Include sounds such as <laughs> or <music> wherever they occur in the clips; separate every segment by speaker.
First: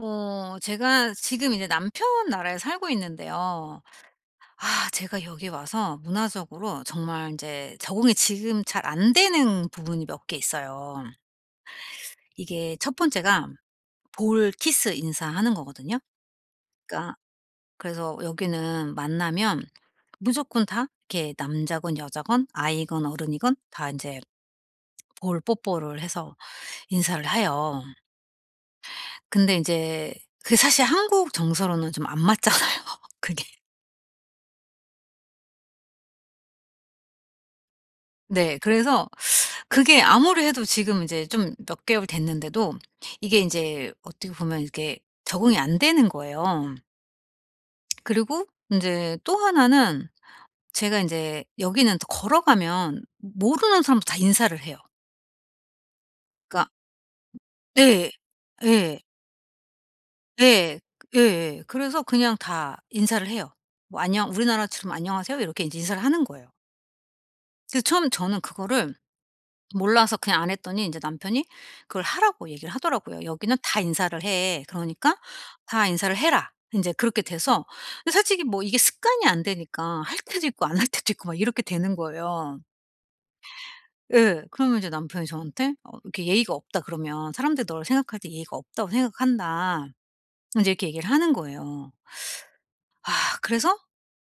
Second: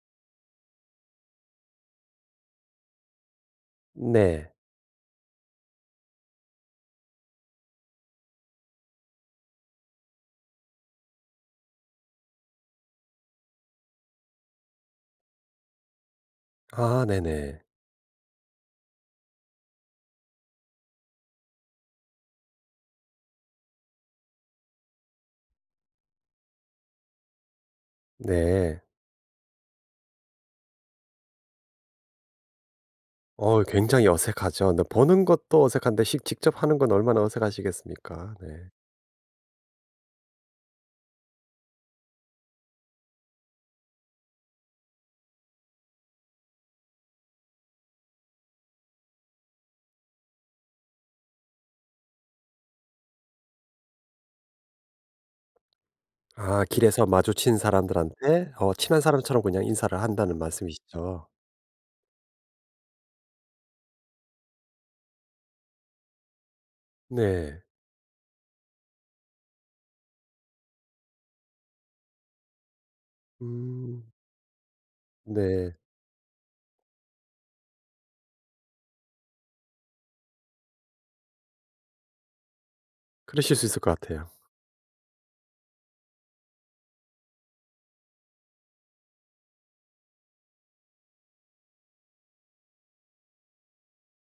Speaker 1: 제가 지금 이제 남편 나라에 살고 있는데요.
Speaker 2: 네.
Speaker 1: 아 제가 여기 와서 문화적으로 정말 이제 적응이 지금 잘 안 되는 부분이 몇 개 있어요. 이게 첫 번째가 볼 키스 인사하는 거거든요.
Speaker 2: 아
Speaker 1: 그러니까
Speaker 2: 네네.
Speaker 1: 그래서 여기는 만나면 무조건 다 이렇게 남자건 여자건 아이건 어른이건 다 이제 볼 뽀뽀를 해서 인사를 해요.
Speaker 2: 네.
Speaker 1: 근데 이제 그게 사실 한국 정서로는 좀 안 맞잖아요 <laughs> 그게.
Speaker 2: 굉장히 어색하죠. 근데 보는 것도 어색한데 식 직접 하는 건 얼마나 어색하시겠습니까. 네.
Speaker 1: 네. 그래서 그게 아무리 해도 지금 이제 좀 몇 개월 됐는데도 이게 인제 어떻게 보면 이게 적응이 안 되는 거예요. 그리고 인제 또 하나는 제가 인제 여기는 또 걸어가면 모르는 사람도 다 인사를 해요.
Speaker 2: 아
Speaker 1: 그러니까
Speaker 2: 길에서 마주친
Speaker 1: 네.
Speaker 2: 사람들한테
Speaker 1: 예.
Speaker 2: 친한 사람처럼 그냥 인사를 한다는
Speaker 1: 예.
Speaker 2: 말씀이시죠?
Speaker 1: 예예. 그래서 그냥 다 인사를 해요. 뭐 "안녕." 우리나라처럼 "안녕하세요." 이렇게 인제 인사를 하는 거예요.
Speaker 2: 네.
Speaker 1: 그래서 처음 저는 그거를 몰라서 그냥 안 했더니 이제 남편이 그걸 하라고 얘기를 하더라고요. "여기는 다
Speaker 2: 음
Speaker 1: 인사를 해. 그러니까
Speaker 2: 네.
Speaker 1: 다 인사를 해라." 인제 그렇게 돼서 근데 솔직히 뭐 이게 습관이 안 되니까 할 때도 있고 안 할 때도 있고 막 이렇게 되는 거예요.
Speaker 2: 그러실 수 있을 것 같아요.
Speaker 1: 예. 그러면 이제 남편이 저한테 "이렇게 예의가 없다 그러면 사람들이 너를 생각할 때 예의가 없다고 생각한다." 인제 이렇게 얘기를 하는 거예요. 아 그래서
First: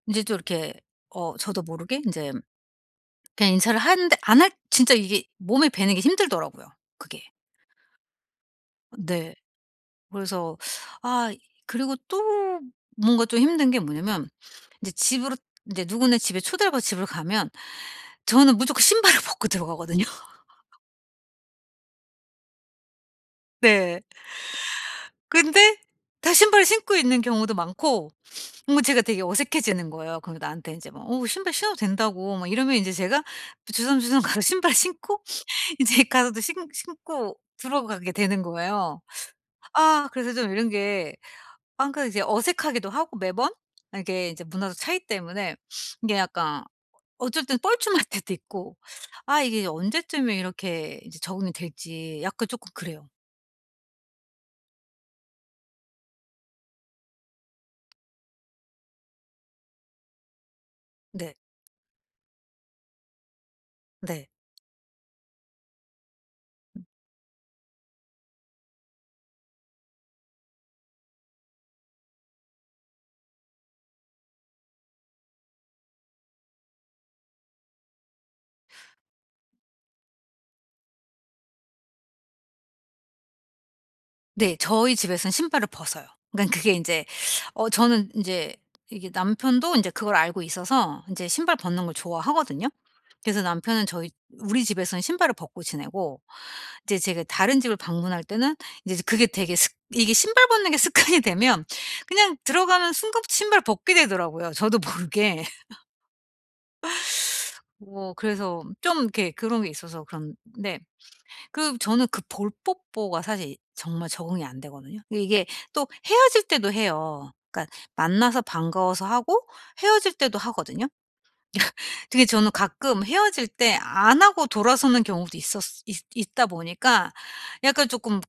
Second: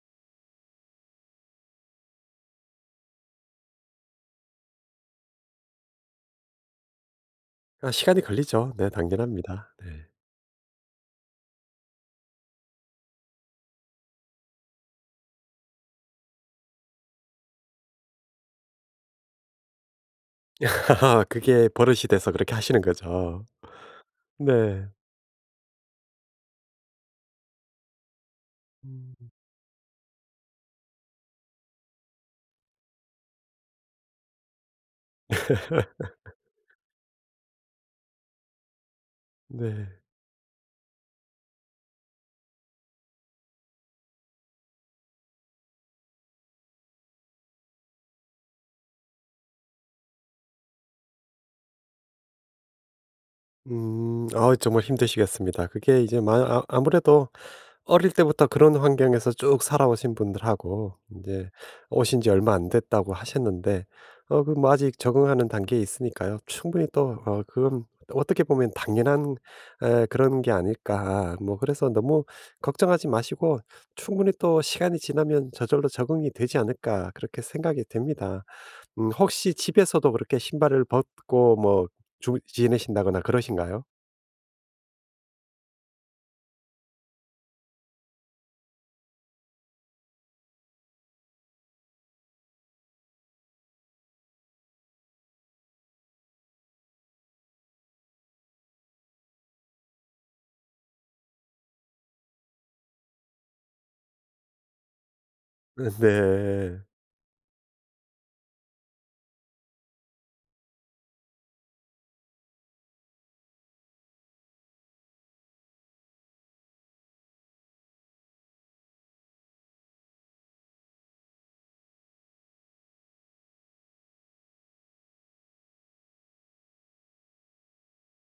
Speaker 1: 인제 또 이렇게 어 저도 모르게 인제 그냥 인사를 하는데 안 할 진짜 이게 몸에 배는 게 힘들더라고요 그게.
Speaker 2: 아 시간이 걸리죠. 네
Speaker 1: 네.
Speaker 2: 당연합니다. 네.
Speaker 1: 그래서 아 그리고 또 뭔가 좀 힘든 게 뭐냐면 이제 집으로 이제 누구네 집에 초대를 받아 집을 가면 저는 무조건 신발을 벗고 들어가거든요. <laughs>
Speaker 2: <laughs> 그게 버릇이 돼서 그렇게 하시는 거죠.
Speaker 1: 네.
Speaker 2: 네.
Speaker 1: 근데 다 신발을 신고 있는 경우도 많고 뭔가 제가
Speaker 2: 음.
Speaker 1: 되게 어색해지는 거예요. 그럼 나한테 이제 막 신발 신어도 된다."고 막 이러면 이제 제가 주섬주섬 가서 신발 신고 <laughs> 이제
Speaker 2: <laughs>
Speaker 1: 가서도 신 신고 들어가게 되는 거예요.
Speaker 2: 네.
Speaker 1: 아 그래서 좀 이런 게 아 그 이제 어색하기도 하고 매번 아 이게 이제 문화적 차이 때문에 이게 약간 어쩔 땐 뻘쭘할 <laughs> 때도 있고 아 이게 언제쯤에 이렇게 이제 적응이 될지 약간 조금 그래요.
Speaker 2: 음. 아 정말 힘드시겠습니다. 그게 이제 마 아 아무래도 어릴 때부터 그런 환경에서 쭉 살아오신 분들하고 이
Speaker 1: 네.
Speaker 2: 제 오신 지 얼마 안 됐다고 하셨는데
Speaker 1: 네.
Speaker 2: 그 뭐 아직 적응하는 단계에 있으니까요. 충분히 또 그건 어떻게 보면 당연한 그런 게 아닐까. 뭐 그래서 너무 걱정하지 마시고 충분히 또 시간이 지나면 저절로 적응이 되지 않을까 그렇게 생각이 됩니다. 혹시 집에서도 그렇게 신발을 벗고 뭐 주 지내신다거나 그러신가요?
Speaker 1: 네. 저희 집에서는 신발을 벗어요. 그러니까 그게 인제 어 저는 인제 이게 남편도 인제 그걸 알고 있어서 인제 신발 벗는 걸 좋아하거든요. 그래서 남편은 저희 우리 집에서는 신발을 벗고 지내고 이제 제가 다른 집을 방문할 때는 이제 그게 되게 습 이게 신발 벗는 게 <laughs> 습관이 되면 그냥 들어가는 순간 신발 벗게 되더라고요, 저도 모르게.
Speaker 2: <laughs> 네.
Speaker 1: 뭐 그래서 좀 이렇게 그런 게 있어서 그런데 그 저는 그 볼뽀뽀가 사실 정말 적응이 안 되거든요. 그 이게 또 헤어질 때도 해요. 그러니까 만나서 반가워서 하고 헤어질 때도 하거든요. <laughs> 되게 저는 가끔 헤어질 때 안 하고 돌아서는 경우도 있었 있 있다 보니까 약간 조금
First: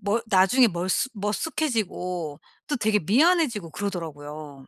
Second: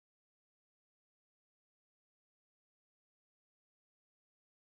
Speaker 1: 멀 나중에 멀쑥 머쓱해지고 또 되게 미안해지고 그러더라고요.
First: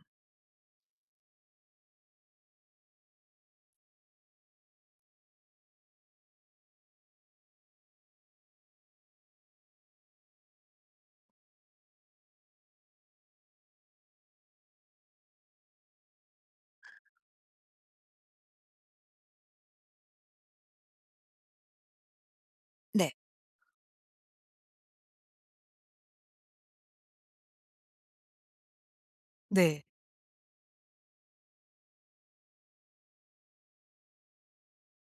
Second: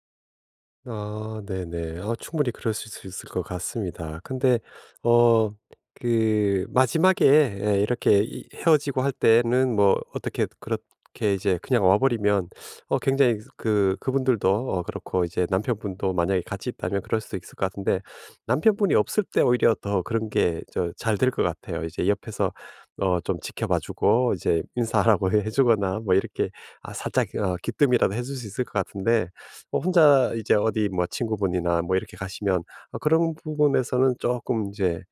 Speaker 2: 아 네네. 아 충분히 그럴 수 있을 것 같습니다. 근데 어 그 마지막에 예 이렇게 이 헤어지고 할 때는 뭐 어떻게 그렇게 이제 그냥 와 버리면 굉장히 그분들도 그렇고 이제 남편분도 만약에 같이 있다면 그럴 수도 있을 것 같은데 남편분이 없을 때 오히려 더 그런 게 잘 될 것 같아요. 이제 옆에서
Speaker 1: 네.
Speaker 2: 좀 지켜봐 주고 이제 인사하라고 <laughs> 해 주거나 뭐 이렇게 아 살짝 귀뜸이라도 해줄 수 있을 것 같은데 뭐
Speaker 1: 네.
Speaker 2: 혼자 이제 어디 뭐 친구분이나 뭐 이렇게 가시면 아 그런 부분에서는 조금 이제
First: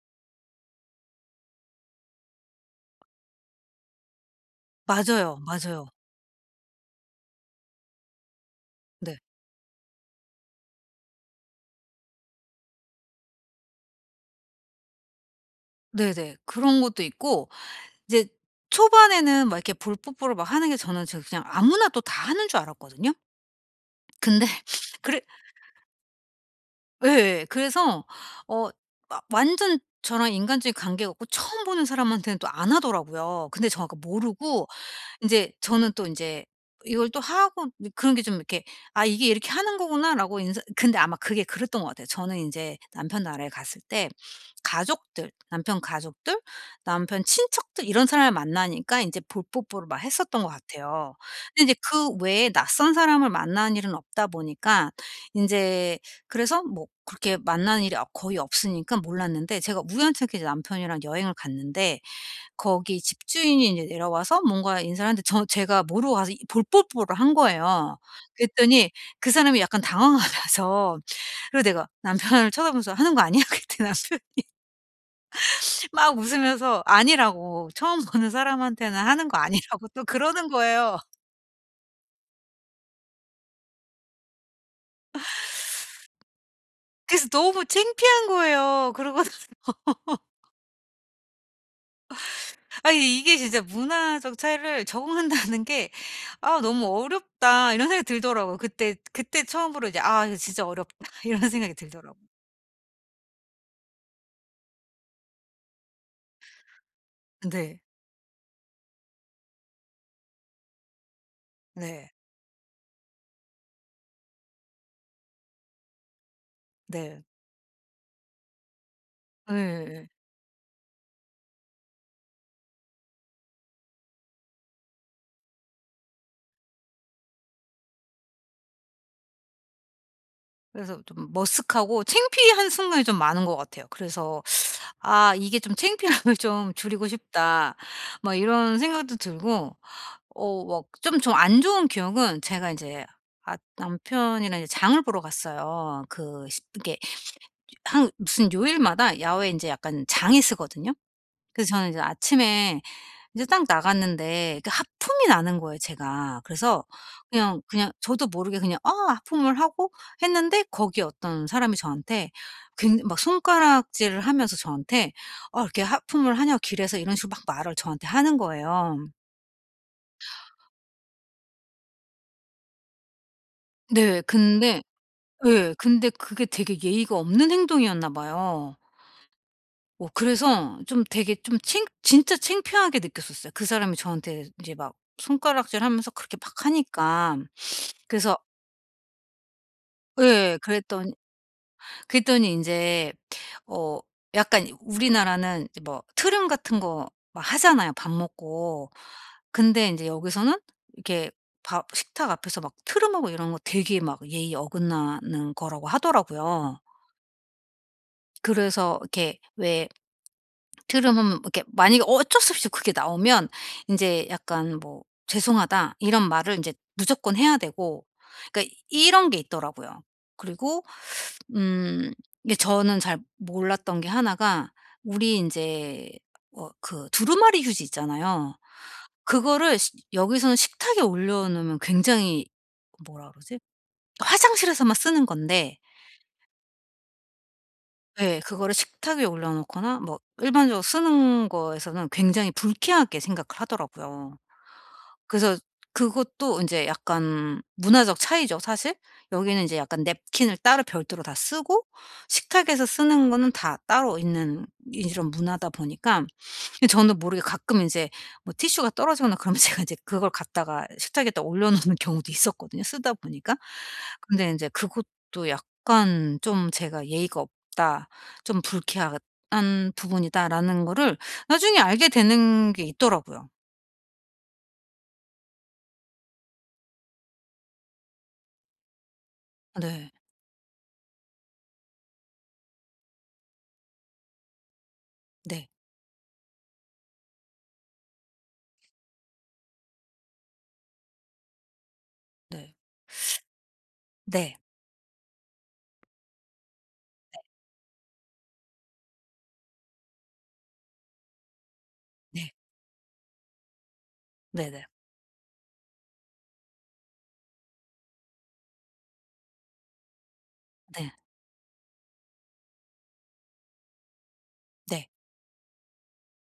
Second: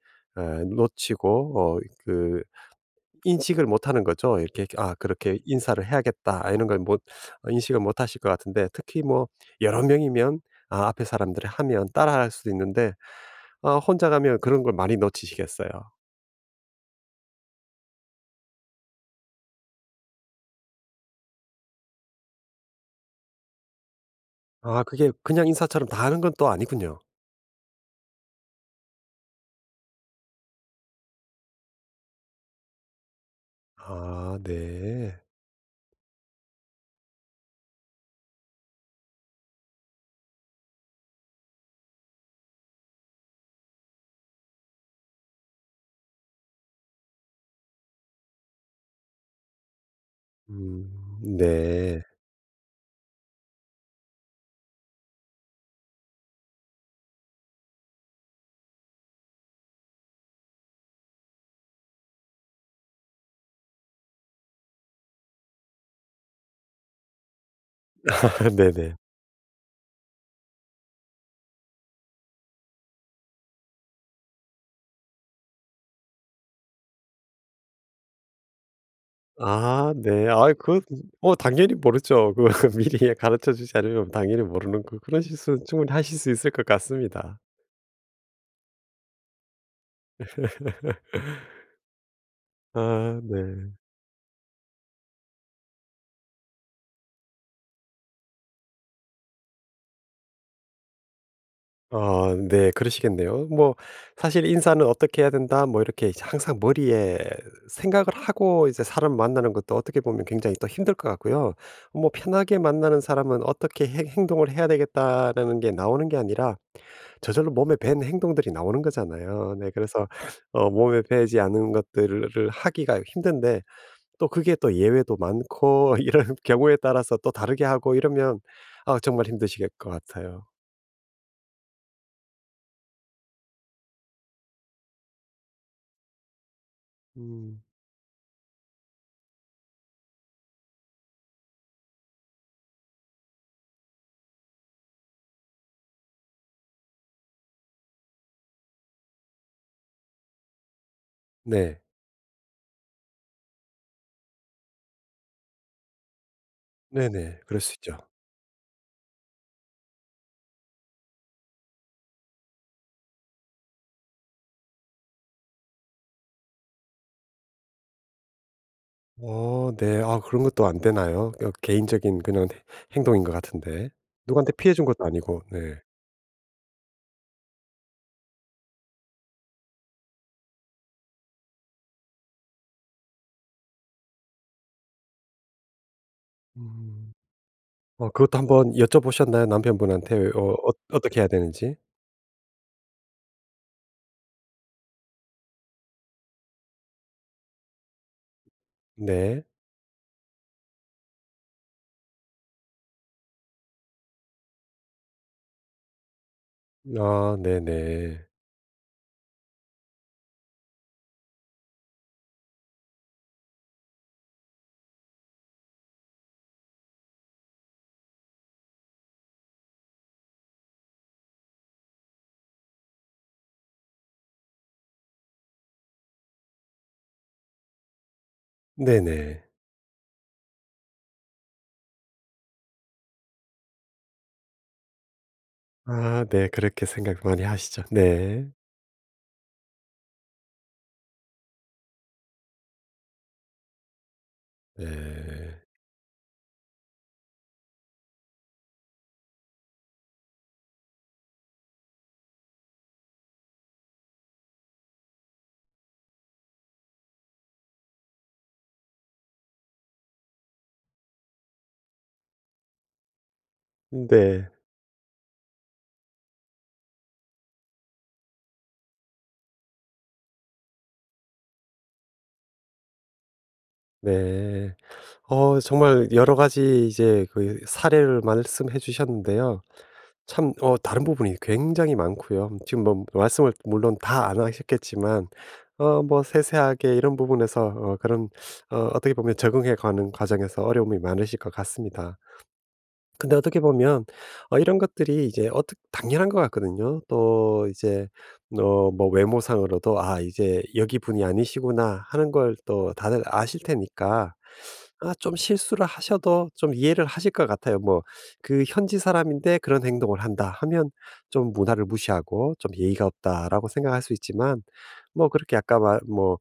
Speaker 2: 놓치고 그 인식을 못하는 거죠. 이렇게 아
Speaker 1: 맞아요,
Speaker 2: 그렇게 '인사를
Speaker 1: 맞아요.
Speaker 2: 해야겠다.' 아 이런 걸 못 어 인식을 못 하실 것 같은데 특히
Speaker 1: 네.
Speaker 2: 뭐 여러 명이면 아 앞에 사람들이 하면 따라할 수도 있는데 아 혼자 가면 그런 걸 많이 놓치시겠어요.
Speaker 1: 네네. 그런 것도 있고 이제 초반에는 막 이렇게 볼뽀뽀를 막 하는 게 저는 그냥 아무나 또 다 하는 줄 알았거든요. 근데
Speaker 2: 아
Speaker 1: <laughs>
Speaker 2: 그게
Speaker 1: 그래
Speaker 2: 그냥 인사처럼 다 하는 건 또 아니군요.
Speaker 1: 예. 예, 예. 그래서 어 막 완전 저랑 인간적인 관계가 없고 처음 보는 사람한테는 또 안 하더라고요. 근데 저 아까
Speaker 2: 아
Speaker 1: 모르고
Speaker 2: 네.
Speaker 1: 인제 저는 또 인제 이걸 또 하고 뭐 그런 게 좀 이렇게 '아 이게 이렇게 하는 거구나.'라고 인제 근데 아마 그게 그랬던 것 같아요. 저는 인제 남편 나라에 갔을 때 가족들, 남편 가족들, 남편 친척들 이런 사람을 만나니까 인제 볼뽀뽀를 막 했었던 것
Speaker 2: 음
Speaker 1: 같아요. 근데 인제
Speaker 2: 네.
Speaker 1: 그 외에 낯선 사람을 만나는 일은 없다 보니까 인제 그래서 뭐 그렇게 만나는 일이 아 거의 없으니까 몰랐는데 제가 우연찮게 이제 남편이랑 여행을 갔는데 거기 집주인이 이제 내려와서 뭔가 인사를 하는데 제가 모르고 가서 이 볼뽀뽀를 한 거예요.
Speaker 2: <laughs>
Speaker 1: 그랬더니
Speaker 2: 네네.
Speaker 1: 그 사람이 약간 당황하면서 <laughs> 그리고 내가 남편을 쳐다보면서 "하는 거 아니야?" <laughs> 그랬더니 남편이 막 웃으면서 아니라고 처음 보는 사람한테는 하는 거 아니라고
Speaker 2: 아
Speaker 1: 또
Speaker 2: 네.
Speaker 1: 그러는
Speaker 2: 아이 그
Speaker 1: 거예요.
Speaker 2: 어 당연히 모르죠. 그 <laughs> 미리 가르쳐 주지 않으면 당연히 모르는 거 그런 실수는 충분히 하실 수 있을 것
Speaker 1: 그래서
Speaker 2: 같습니다.
Speaker 1: 너무 창피한 거예요. 그러고 나서 <laughs> 아니
Speaker 2: 아
Speaker 1: 이게 진짜
Speaker 2: 네.
Speaker 1: '문화적 차이를 적응한다는 게 아 너무 어렵다.' 이런 생각이 들더라고요. 그때 처음으로 이제 '아 이거 진짜 어렵다.' <laughs> 이런 생각이 들더라고요.
Speaker 2: 어, 네. 그러시겠네요. 뭐 사실 '인사는 어떻게 해야 된다.' 뭐 이렇게 이제 항상 머리에
Speaker 1: 네.
Speaker 2: 생각을 하고 이제 사람 만나는 것도 어떻게 보면 굉장히 또 힘들 것 같고요. 뭐
Speaker 1: 네.
Speaker 2: 편하게 만나는 사람은 '어떻게 행 행동을 해야 되겠다.'라는 게 나오는 게 아니라
Speaker 1: 네.
Speaker 2: 저절로 몸에 밴 행동들이 나오는 거잖아요. 네
Speaker 1: 예
Speaker 2: 그래서 몸에 배지 않은 것들을 하기가 힘든데 또 그게 또 예외도 많고 <laughs> 이런 경우에 따라서 또 다르게 하고 이러면 아 정말 힘드실 것 같아요.
Speaker 1: 그래서 좀 머쓱하고 창피한 순간이 좀 많은 것 같아요. 그래서 '아 이게 좀 창피함을 <laughs> 좀 줄이고
Speaker 2: 음.
Speaker 1: 싶다.' 막 이런 생각도 들고 어 막 좀 안 좋은 기억은 제가 인제 아 남편이랑 이제 장을 보러 갔어요. 그 십 이게 한 무슨 요일마다 야외에 인제 약간 장이 서거든요. 그래서
Speaker 2: 네.
Speaker 1: 저는 이제 아침에 이제 딱 나갔는데 그 하품이 나는 거예요 제가. 그래서
Speaker 2: 네네.
Speaker 1: 그냥
Speaker 2: 그럴 수
Speaker 1: 그냥
Speaker 2: 있죠.
Speaker 1: 저도 모르게 그냥 아 하품을 하고 했는데 거기 어떤 사람이 저한테 굉 막 손가락질을 하면서 저한테 "아 이렇게 하품을 하냐 길에서." 이런 식으로 막 말을 저한테 하는 거예요.
Speaker 2: 어 네. 아 그런 것도 안 되나요? 개인적인 그냥 행동인 것 같은데.
Speaker 1: 네.
Speaker 2: 누구한테 피해
Speaker 1: 근데
Speaker 2: 준 것도 아니고.
Speaker 1: 예.
Speaker 2: 네.
Speaker 1: 근데 그게 되게 예의가 없는 행동이었나 봐요. 어 그래서 좀 되게 좀 창 진짜 창피하게 느꼈었어요. 그 사람이 저한테 이제 막 손가락질하면서 그렇게 막
Speaker 2: 음.
Speaker 1: 하니까. 그래서
Speaker 2: 그것도 한번 여쭤보셨나요? 남편분한테
Speaker 1: 예.
Speaker 2: 어떻게 해야 되는지?
Speaker 1: 그랬더니 인제 어 약간 우리나라는 이제 뭐 트름 같은 거 막 하잖아요 밥 먹고.
Speaker 2: 네.
Speaker 1: 근데 인제 여기서는 이렇게 밥 식탁 앞에서 막 트름하고 이런 거 되게 막 예의 어긋나는 거라고 하더라고요.
Speaker 2: 아 네네.
Speaker 1: 그래서 이렇게 왜 트름하면 이렇게 만약에 어쩔 수 없이 그게 나오면 인제 약간 뭐 "죄송하다." 이런 말을 인제 무조건 해야 되고 그러니까 이런 게 있더라고요. 그리고 음. 이게 저는 잘 몰랐던 게 하나가 우리 이제 어 그 두루마리 휴지 있잖아요.
Speaker 2: 네네.
Speaker 1: 그거를 시 여기서는 식탁에 올려 놓으면 굉장히 뭐라 그러지? 화장실에서만 쓰는 건데
Speaker 2: 아 네. 그렇게 생각 많이 하시죠.
Speaker 1: 예
Speaker 2: 네.
Speaker 1: 그거를 식탁 위에 올려 놓거나 뭐 일반적으로 쓰는 거에서는 굉장히 불쾌하게 생각을 하더라고요. 그래서
Speaker 2: 네.
Speaker 1: 그것도 인제 약간 문화적 차이죠 사실. 여기는 인제 약간 냅킨을 따로 별도로 다 쓰고 식탁에서 쓰는 거는 다 따로 있는 이런 문화다 보니까 이 저는 모르게 가끔 인제 뭐 티슈가 떨어지거나 그러면 <laughs> 제가 이제 그걸 갖다가 식탁에다 올려 놓는 경우도 있었거든요 쓰다 보니까.
Speaker 2: 네.
Speaker 1: 근데 인제 그것도 약간 좀 제가 '예의가 없다. 좀 불쾌한 부분이다.'라는 거를 나중에 알게 되는 게 있더라고요.
Speaker 2: 네. 정말 여러 가지 이제 그 사례를 말씀해 주셨는데요.
Speaker 1: 네.
Speaker 2: 참 다른 부분이 굉장히 많고요. 지금 뭐 말씀을 물론 다 안 하셨겠지만
Speaker 1: 네.
Speaker 2: 뭐 세세하게 이런 부분에서 그런 어떻게 보면 적응해 가는 과정에서 어려움이 많으실 것 같습니다.
Speaker 1: 네.
Speaker 2: 근데 어떻게 보면
Speaker 1: 네.
Speaker 2: 이런 것들이 이제 어떻 당연한 것 같거든요. 또 이제 뭐 외모상으로도 '아 이제 여기 분이 아니시구나.' 하는
Speaker 1: 네.
Speaker 2: 걸 또 다들 아실 테니까
Speaker 1: 네네.
Speaker 2: 아 좀 실수를 하셔도 좀 이해를 하실 것 같아요. 뭐 그 현지 사람인데 그런 행동을 한다 하면
Speaker 1: 네.
Speaker 2: 좀 문화를 무시하고 좀 '예의가 없다.'라고 생각할 수 있지만
Speaker 1: 네.
Speaker 2: 뭐 그렇게 아까 말뭐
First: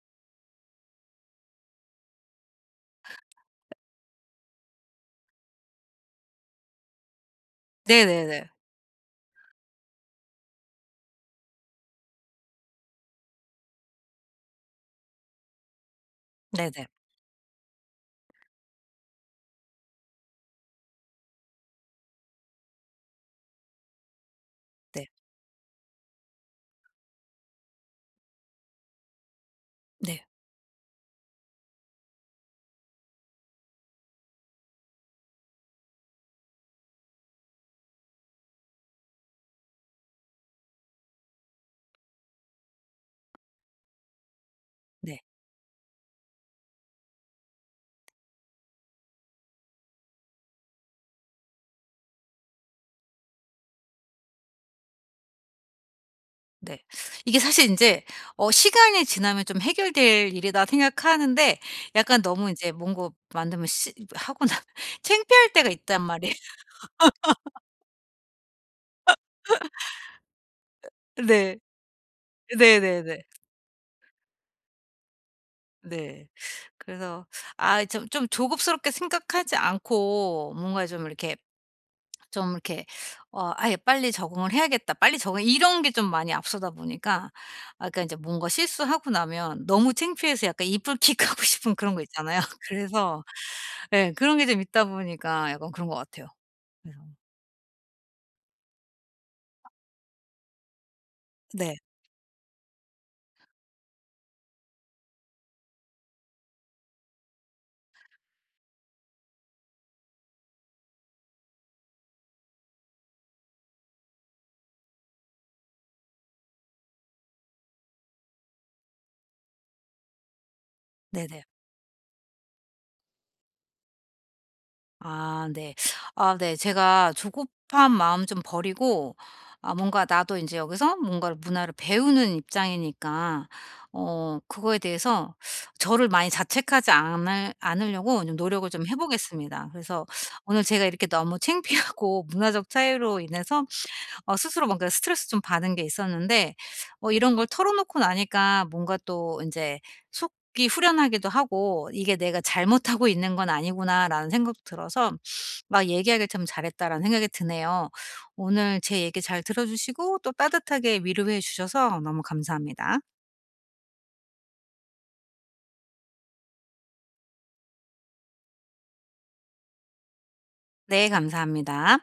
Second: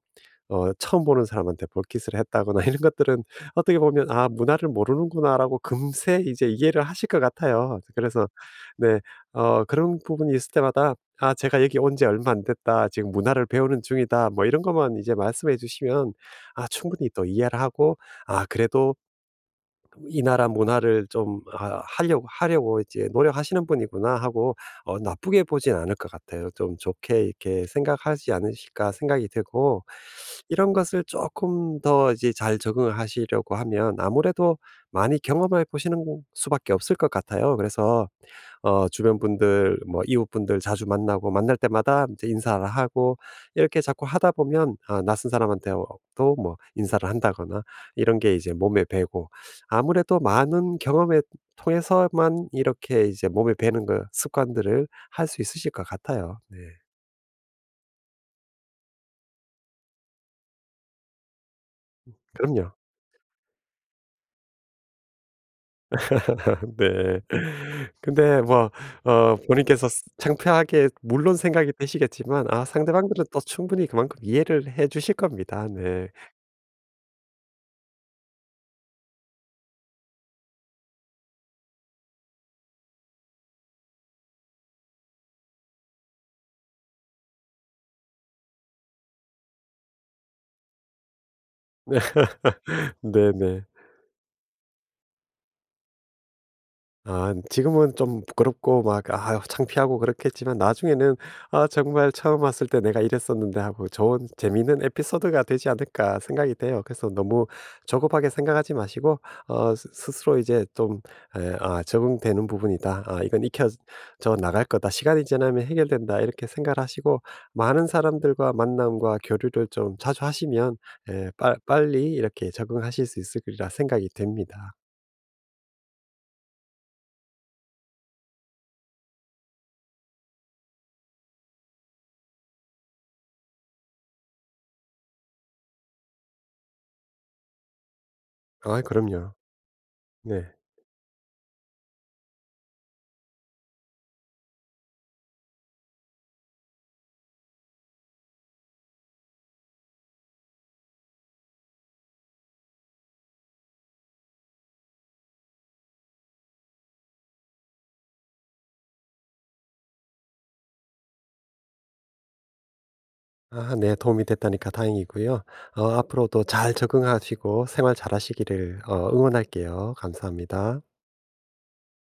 Speaker 2: 처음 보는 사람한테 볼킷을 했다거나 <laughs> 이런 것들은 어떻게 보면 '아 문화를 모르는구나.'라고 금세 이제 이해를 하실 것 같아요. 그래서
Speaker 1: 네네네.
Speaker 2: 네 그런 부분이 있을 때마다 "아 제가 여기 온지 얼마 안 됐다. 지금 문화를 배우는 중이다." 뭐 이런 것만 이제 말씀해 주시면 아
Speaker 1: 네네.
Speaker 2: 충분히 또 이해를 하고 '아 그래도 이 나라 문화를 좀 하려고 이제 '노력하시는 분이구나.' 하고
Speaker 1: 네.
Speaker 2: 나쁘게 보진 않을 것 같아요. 좀 좋게 이렇게 생각하지 않으실까 생각이 들고
Speaker 1: 네.
Speaker 2: 이런 것을 조금 더 이제 잘 적응 하시려고 하면 아무래도 많이 경험해 보시는 수밖에 없을 것 같아요. 그래서 주변 분들 뭐 이웃분들 자주 만나고 만날 때마다 인제 인사를 하고 이렇게 자꾸 하다 보면 아
Speaker 1: 네.
Speaker 2: 낯선 사람한테 도 뭐 인사를 한다거나 이런 게 이제 몸에 배고 아무래도 많은 경험에 통해서만 이렇게 이제 몸에 배는 그 습관들을 할 수 있으실 것 같아요. 네.
Speaker 1: 네. 이게 사실 인제 어 '시간이 지나면 좀 해결될 일이다.' 생각하는데 약간 너무 인제
Speaker 2: 그럼요.
Speaker 1: 뭔가 만들면 시 하고 나면 <laughs> 창피할 때가 있단 말이에요. <laughs>
Speaker 2: <laughs> 네. 근데 뭐 본인께서 창피하게 물론
Speaker 1: 네.
Speaker 2: 생각이 드시겠지만 아
Speaker 1: 네네네.
Speaker 2: 상대방들은 또 충분히 그만큼 이해를 해 주실 겁니다. 네.
Speaker 1: 네. 그래서 아 좀 조급스럽게 생각하지 않고 뭔가 좀 이렇게 좀 이렇게 어 '아예 빨리 적응을 해야겠다. 빨리 적응.' 이런 게 좀 많이 앞서다 보니까 아까 이제 뭔가 실수하고 나면 너무 창피해서 약간 이불킥 하고 <laughs> 싶은 그런 거 있잖아요. <laughs>
Speaker 2: <laughs>
Speaker 1: 그래서
Speaker 2: 네네.
Speaker 1: 예 그런 게 좀 있다 보니까 약간 그런 것 같아요. 그래서
Speaker 2: 아 지금은 좀 부끄럽고 막 아 창피하고 그렇겠지만 나중에는 '아
Speaker 1: 네.
Speaker 2: 정말 처음 왔을 때 내가 이랬었는데.' 하고 좋은 재미있는 에피소드가 되지 않을까 생각이 돼요. 그래서 너무 조급하게 생각하지 마시고 어 스 스스로 이제 좀 '아 적응되는 부분이다. 아 이건 익혀져 나갈 거다. 시간이 지나면 해결된다.' 이렇게 생각을 하시고 많은 사람들과 만남과 교류를 좀 자주 하시면 예
Speaker 1: 네네.
Speaker 2: 빨 빨리 이렇게 적응하실 수 있을 거리라 생각이 됩니다.
Speaker 1: 아 네. 아 네. 제가 조급한 마음 좀 버리고 아 뭔가 나도 이제 여기서 뭔가를 문화를 배우는 입장이니까 어 그거에 대해서 저를 많이 자책하지 않을 않으려고 좀 노력을
Speaker 2: 아
Speaker 1: 좀 해
Speaker 2: 그럼요.
Speaker 1: 보겠습니다. 그래서
Speaker 2: 네.
Speaker 1: 오늘 제가 이렇게 너무 <laughs> 창피하고 문화적 차이로 인해서 어 스스로 뭔가 스트레스 좀 받은 게 있었는데 어 이런 걸 털어놓고 나니까 뭔가 또 이제 속이 후련하기도 하고 '이게 내가 잘못하고 있는 건 아니구나.'라는 생각도 들어서 '막 얘기하길 참 잘했다.'라는 생각이 드네요. 오늘 제 얘기 잘 들어 주시고 또 따뜻하게 위로해 주셔서 너무 감사합니다.
Speaker 2: 아 네. 도움이 됐다니까 다행이고요. 앞으로도 잘 적응하시고 생활 잘하시기를 응원할게요. 감사합니다.
Speaker 1: 네 감사합니다.